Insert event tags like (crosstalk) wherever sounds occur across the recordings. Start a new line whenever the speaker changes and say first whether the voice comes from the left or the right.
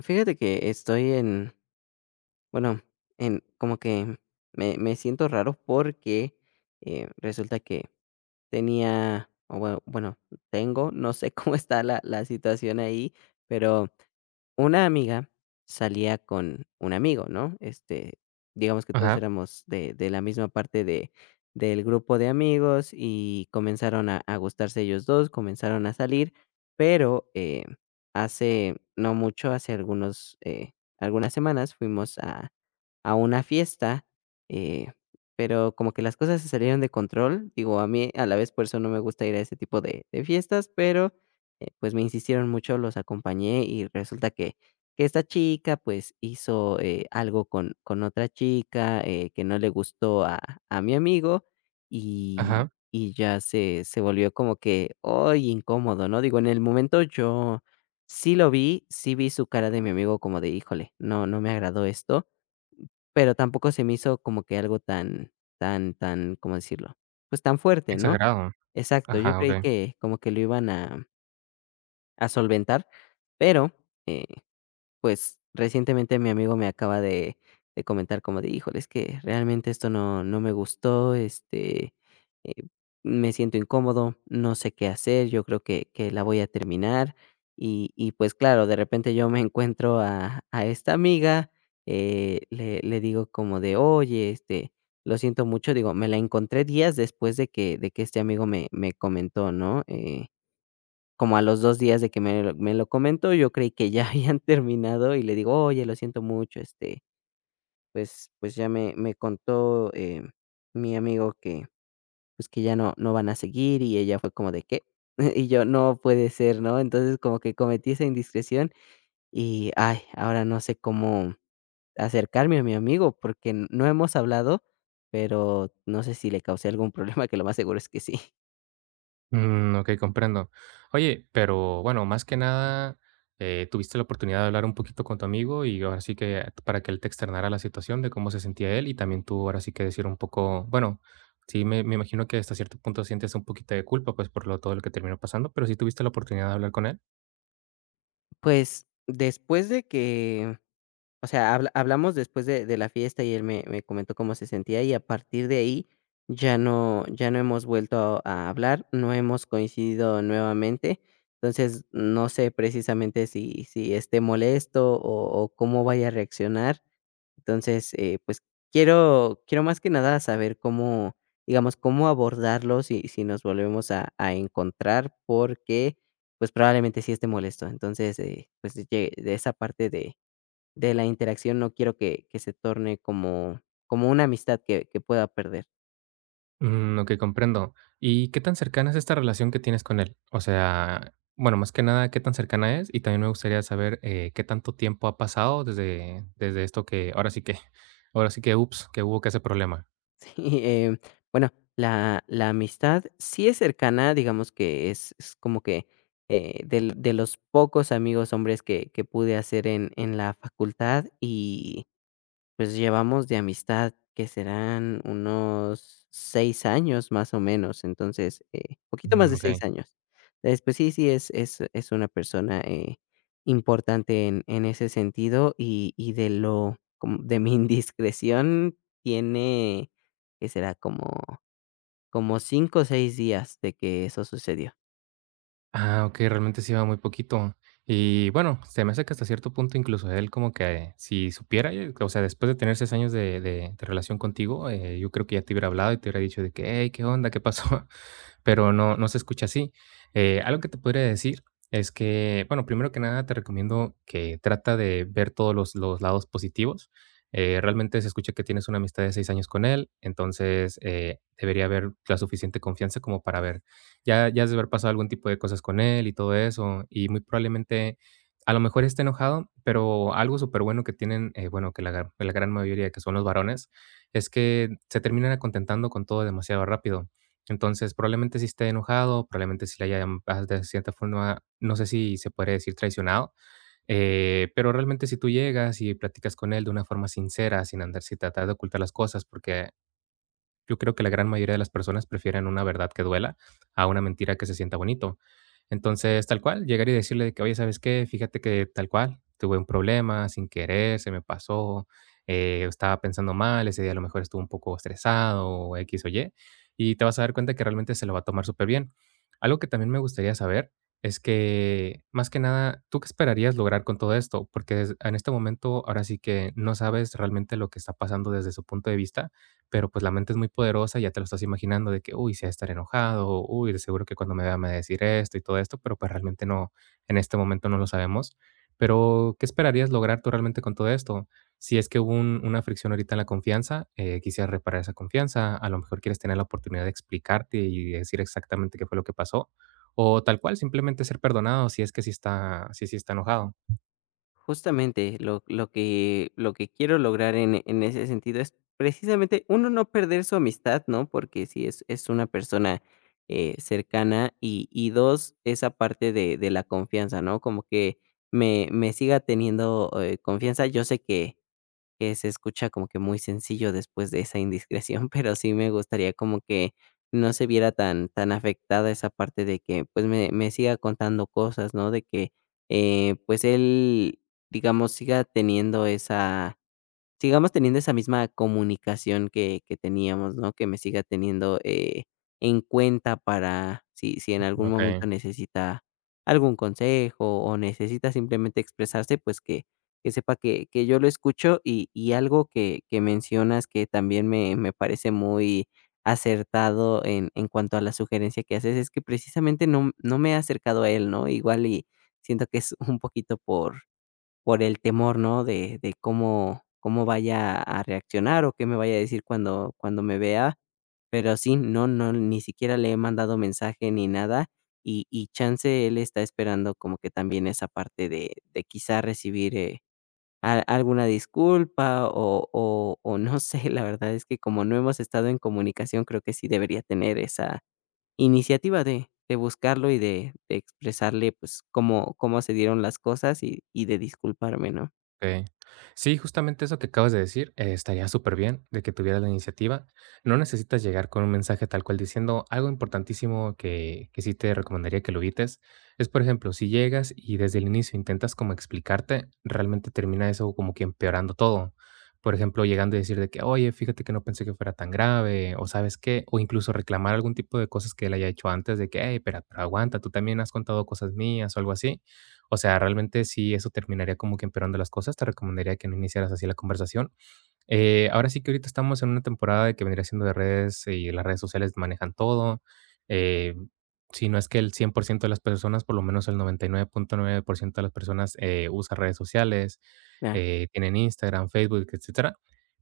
left: Fíjate que estoy en, bueno, en como que me siento raro porque resulta que tenía, o bueno, tengo, no sé (laughs) cómo está la situación ahí, pero una amiga salía con un amigo, ¿no? Este, digamos que todos
right: Ajá,
left: éramos de la misma parte de del grupo de amigos y comenzaron a gustarse ellos 2, comenzaron a salir, pero, hace no mucho, hace algunos, algunas semanas fuimos a una fiesta, eh, pero como que las cosas se salieron de control. Digo, a mí, a la vez, por eso no me gusta ir a ese tipo de fiestas, pero, pues, me insistieron mucho, los acompañé y resulta que esta chica, pues, hizo, algo con otra chica, que no le gustó a mi amigo, y
right: ajá,
left: y ya se volvió como que, ¡ay!, incómodo, ¿no? Digo, en el momento yo sí lo vi, sí vi su cara de mi amigo como de: "Híjole, no, no me agradó esto", pero tampoco se me hizo como que algo tan tan, ¿cómo decirlo? Pues, tan fuerte, ¿no?
right: exagerado.
left: Exacto, yo
right: Ajá,
left: creí
right: okey.
left: que como que lo iban a solventar, pero, eh, pues, recientemente mi amigo me acaba de comentar como de: "Híjole, es que realmente esto no me gustó, este, eh, me siento incómodo, no sé qué hacer, yo creo que la voy a terminar". Y, pues, claro, de repente yo me encuentro a esta amiga, le digo como de: "Oye, este, lo siento mucho". Digo, me la encontré días después de que este amigo me comentó, ¿no? Como a los 2 días de que me lo comentó, yo creí que ya (laughs) habían terminado y le digo: "Oye, lo siento mucho, este, pues ya me contó, mi amigo que, pues, que ya no van a seguir", y ella fue como de: "¿Qué?" (laughs) Y yo: "No puede ser", ¿no? Entonces, como que cometí esa indiscreción y, ay, ahora no sé cómo acercarme a mi amigo, porque no hemos hablado, pero no sé si le causé algún problema, que lo más seguro es que sí.
right: Mm, okey, comprendo. Oye, pero bueno, más que nada, tuviste la oportunidad de hablar un poquito con tu amigo y ahora sí que para que él te externara la situación de cómo se sentía él y también tú ahora sí que decir un poco, bueno, sí me imagino que hasta cierto punto sientes un poquito de culpa, pues, por lo todo lo que terminó pasando, pero, ¿sí tuviste la oportunidad de hablar con él?
left: Pues, después de que, o sea, hablamos después de la fiesta y él me comentó cómo se sentía y a partir de ahí ya no ya no hemos vuelto a hablar, no hemos coincidido nuevamente. Entonces, no sé precisamente si esté molesto o cómo vaya a reaccionar. Entonces, pues, quiero más que nada saber cómo, digamos, cómo abordarlo si nos volvemos a encontrar, porque, pues, probablemente sí esté molesto. Entonces, pues, llegue de esa parte de la interacción no quiero que se torne como como una amistad que pueda perder.
right: Mm, okey, comprendo. ¿Y qué tan cercana es esta relación que tienes con él? O sea, bueno, más que nada, ¿qué tan cercana es? Y también me gustaría saber, ¿qué tanto tiempo ha pasado desde esto que ahora sí que ups, que hubo que ese problema?
left: (laughs) Sí, bueno, la amistad sí es cercana, digamos que es como que, del de los pocos amigos hombres que pude hacer en la facultad y pues llevamos de amistad que serán unos 6 años más o menos. Entonces, poquito más
right: Mm,
left: de 6
right: okey.
left: años. Entonces, pues sí, sí, es es una persona, importante en ese sentido y de lo como de mi (laughs) indiscreción tiene, ¿que será? Como como 5 o 6 días de que eso sucedió.
right: Ah, okey, realmente sí va muy poquito. Y bueno, se me hace que hasta cierto punto, incluso él como que si supiera, o sea, después de tener 6 años de relación contigo, yo creo que ya te hubiera hablado y te hubiera dicho de que: "Hey, ¿qué onda? ¿Qué pasó?". (laughs) Pero no se escucha así. Algo que te podría decir es que, bueno, primero que nada, te recomiendo que trata de ver todos los lados positivos. Realmente se escucha que tienes una amistad de 6 años con él. Entonces, debería haber la suficiente confianza como para ver. Ya has de haber pasado algún tipo de cosas con él y todo eso, y muy probablemente, a lo mejor esté enojado, pero algo súper bueno que tienen, bueno, que la gran mayoría que son los varones, es que se terminan acontentando con todo demasiado rápido. Entonces, probablemente si esté enojado, probablemente si le hayan, de cierta forma, no sé si se podría decir traicionado, pero realmente si tú llegas y platicas con él de una forma sincera, sin tratar de ocultar las cosas, porque yo creo que la gran mayoría de las personas prefieren una verdad que duela a una mentira que se sienta bonito. Entonces, tal cual, llegar y decirle de que: "Oye, ¿sabes qué? Fíjate que tal cual, tuve un problema sin querer, se me pasó, estaba pensando mal, ese día a lo mejor estuve un poco estresado o X o Y", y te vas a dar cuenta que realmente se lo va a tomar súper bien. Algo que también me gustaría saber es que, más que nada, ¿tú qué esperarías lograr con todo esto? Porque en este momento ahora sí que no sabes realmente lo que está pasando desde su punto de vista, pero pues la mente es muy poderosa, y ya te lo estás imaginando de que, uy, se va a estar enojado, uy, de seguro que cuando me vea me va a decir esto y todo esto, pero pues realmente no, en este momento no lo sabemos. Pero, ¿qué esperarías lograr tú realmente con todo esto? Si es que hubo una fricción ahorita en la confianza, quisieras reparar esa confianza, a lo mejor quieres tener la oportunidad de explicarte y decir exactamente qué fue lo que pasó, o tal cual, simplemente ser perdonado si es que sí está enojado.
left: Justamente, lo que quiero lograr en ese sentido es precisamente, uno, no perder su amistad, ¿no? Porque si es una persona, cercana, y 2 esa parte de la confianza, ¿no? Como que me siga teniendo, confianza. Yo sé que se escucha como que muy sencillo después de esa indiscreción, (laughs) pero sí me gustaría como que no se viera tan, tan afectada esa parte de que pues me siga contando cosas, ¿no? De que pues él, digamos, siga teniendo esa sigamos teniendo esa misma comunicación que teníamos, ¿no? Que me siga teniendo, en cuenta para si en algún
right: Ok.
left: momento necesita algún consejo o necesita simplemente expresarse, pues, que sepa que yo lo escucho. Y algo que mencionas que también me parece muy acertado en cuanto a la sugerencia que haces, es que precisamente no me he acercado a él, ¿no? Igual y siento que es un poquito por el temor, ¿no? De cómo cómo vaya a reaccionar o qué me vaya a decir cuando me vea. Pero sí, no, no, ni siquiera le he mandado mensaje ni nada, y chance él está esperando como que también esa parte de quizá recibir, a alguna disculpa o o no sé, (laughs) la verdad es que como no hemos estado en comunicación, creo que sí debería tener esa iniciativa de buscarlo y de expresarle, pues, cómo cómo se dieron las cosas y de disculparme, ¿no?
right: Okey. Sí, justamente eso que acabas de decir, estaría súper bien de que tuvieras la iniciativa. No necesitas llegar con un mensaje tal cual diciendo algo importantísimo que sí te recomendaría que lo evites, es, por ejemplo, si llegas y desde el inicio intentas como explicarte, realmente termina eso como que empeorando todo. Por ejemplo, llegando a decir de que: "Oye, fíjate que no pensé que fuera tan grave", o ¿sabes qué? O incluso reclamar algún tipo de cosas que él haya hecho antes de que: "Hey, pero aguanta, tú también has contado cosas mías", o algo así. O sea, realmente sí, eso terminaría como que empeorando las cosas. Te recomendaría que no iniciaras así la conversación. Ahora sí que ahorita estamos en una temporada de que vendría siendo de redes, y las redes sociales manejan todo. Eh, si no es que el 100% de las personas, por lo menos el 99.9% de las personas, usa redes sociales,
left: Claro,
right: tienen Instagram, Facebook, etcétera.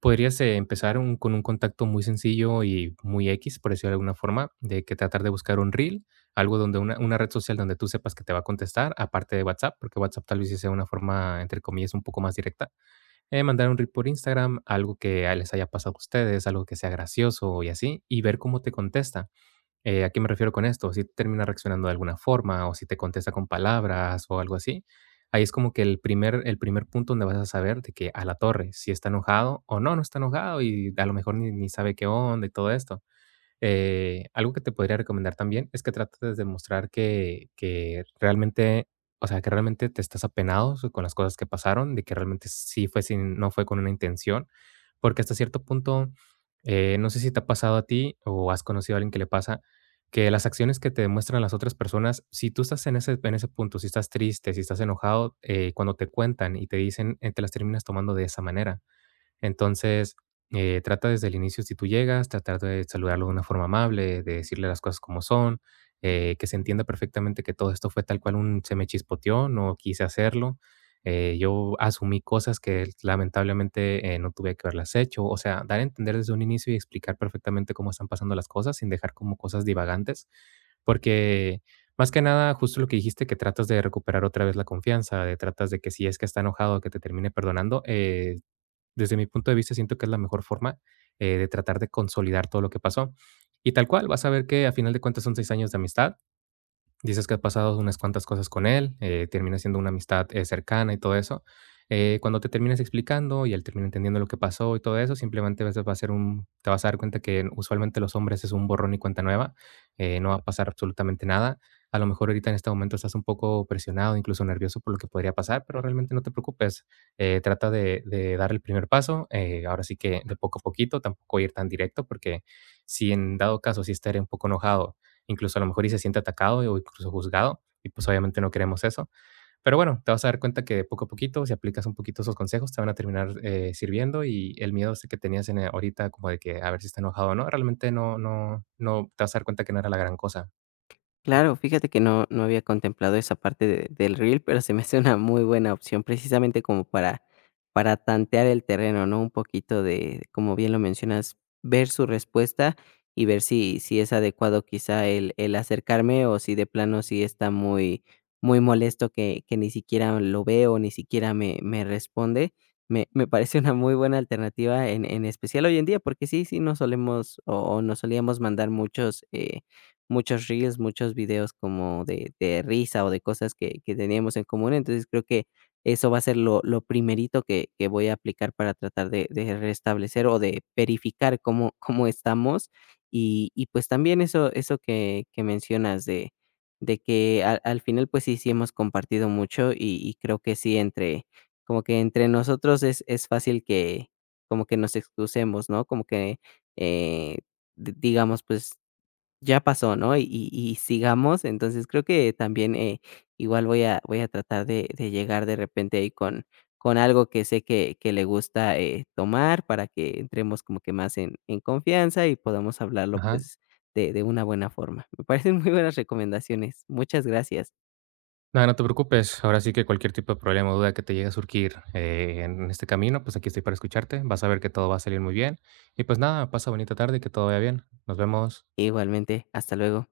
right: Podrías, empezar con un contacto muy sencillo y muy X, por decirlo de alguna forma, de que tratar de buscar un reel, algo donde una red social donde tú sepas que te va a contestar, aparte de WhatsApp, porque WhatsApp tal vez sí sea una forma, entre comillas, un poco más directa, mandar un reel por Instagram, algo que a les haya pasado a ustedes, algo que sea gracioso y así, y ver cómo te contesta. ¿A qué me refiero con esto? Si termina reaccionando de alguna forma o si te contesta con palabras o algo así. Ahí es como que el primer punto donde vas a saber de que a la torre, si está enojado o no, no está enojado y a lo mejor ni sabe qué onda y todo esto. Algo que te podría recomendar también es que trates de mostrar que realmente, o sea, que realmente te estás apenado, con las cosas que pasaron, de que realmente sí fue, sin, no fue con una intención, porque hasta cierto punto, no sé si te ha pasado a ti o has conocido a alguien que le pasa, que las acciones que te demuestran las otras personas, si tú estás en en ese punto, si estás triste, si estás enojado, cuando te cuentan y te dicen, te las terminas tomando de esa manera. Entonces, trata desde el inicio, si tú llegas, tratar de saludarlo de una forma amable, de decirle las cosas como son, que se entienda perfectamente que todo esto fue tal cual un se me chispoteó, no quise hacerlo. Yo asumí cosas que lamentablemente, no tuve que haberlas hecho. O sea, dar a entender desde un inicio y explicar perfectamente cómo están pasando las cosas sin dejar como cosas divagantes. Porque más que nada, justo lo que dijiste, que tratas de recuperar otra vez la confianza, de tratas de que si es que está enojado, que te termine perdonando, desde mi punto de vista, siento que es la mejor forma, de tratar de consolidar todo lo que pasó. Y tal cual, vas a ver que a final de cuentas son 6 años de amistad. Dices que ha pasado unas cuantas cosas con él, termina siendo una amistad, cercana y todo eso. Cuando te termines explicando y él termina entendiendo lo que pasó y todo eso, simplemente vas a va a ser un te vas a dar cuenta que usualmente los hombres es un borrón y cuenta nueva, no va a pasar absolutamente nada. A lo mejor ahorita en este momento estás un poco presionado, incluso nervioso por lo que podría pasar, pero realmente no te preocupes. Trata de dar el primer paso, ahora sí que de poco a poquito, tampoco ir tan directo, porque si en dado caso, si estaré un poco enojado, incluso a lo mejor y se siente atacado o incluso juzgado, y pues obviamente no queremos eso. Pero bueno, te vas a dar cuenta que poco a poquito, si aplicas un poquito esos consejos, te van a terminar, sirviendo, y el miedo ese que tenías en, ahorita, como de que a ver si está enojado o no, realmente no, no, no, te vas a dar cuenta que no era la gran cosa.
left: claro, fíjate que no, no había contemplado esa parte del reel, pero se me hace una muy buena opción, precisamente como para tantear el terreno, ¿no? Un poquito de, como bien lo mencionas, ver su respuesta y ver si, si es adecuado quizá el acercarme o si de plano sí está muy, muy molesto que ni siquiera lo veo, ni siquiera me responde. Me parece una muy buena alternativa, en especial hoy en día, porque sí, sí, no solemos o nos solíamos mandar muchos... muchos reels, muchos videos como de risa o de cosas que teníamos en común. Entonces, creo que eso va a ser lo primerito que voy a aplicar para tratar de restablecer o de verificar cómo (laughs) cómo estamos. Y, pues, también eso que mencionas de que al final, pues, sí sí hemos compartido mucho y creo que sí entre como que entre nosotros es fácil que como que nos excusemos, ¿no? Como que, eh, di digamos, pues, ya pasó, ¿no? Y sigamos. Entonces, creo que también, igual voy a tratar de llegar de repente ahí con algo que sé que le gusta, tomar para que entremos como que más en confianza y podamos hablarlo,
right: Ajá.
left: pues, de una buena forma. Me parecen muy buenas recomendaciones. Muchas gracias.
right: Nada, no te preocupes. Ahora sí que cualquier tipo de problema o duda que te llegue a surgir, en este camino, pues aquí estoy para escucharte. Vas a ver que todo va a salir muy bien. Y pues nada, pasa bonita tarde y que todo vaya bien. Nos vemos.
left: Igualmente, hasta luego.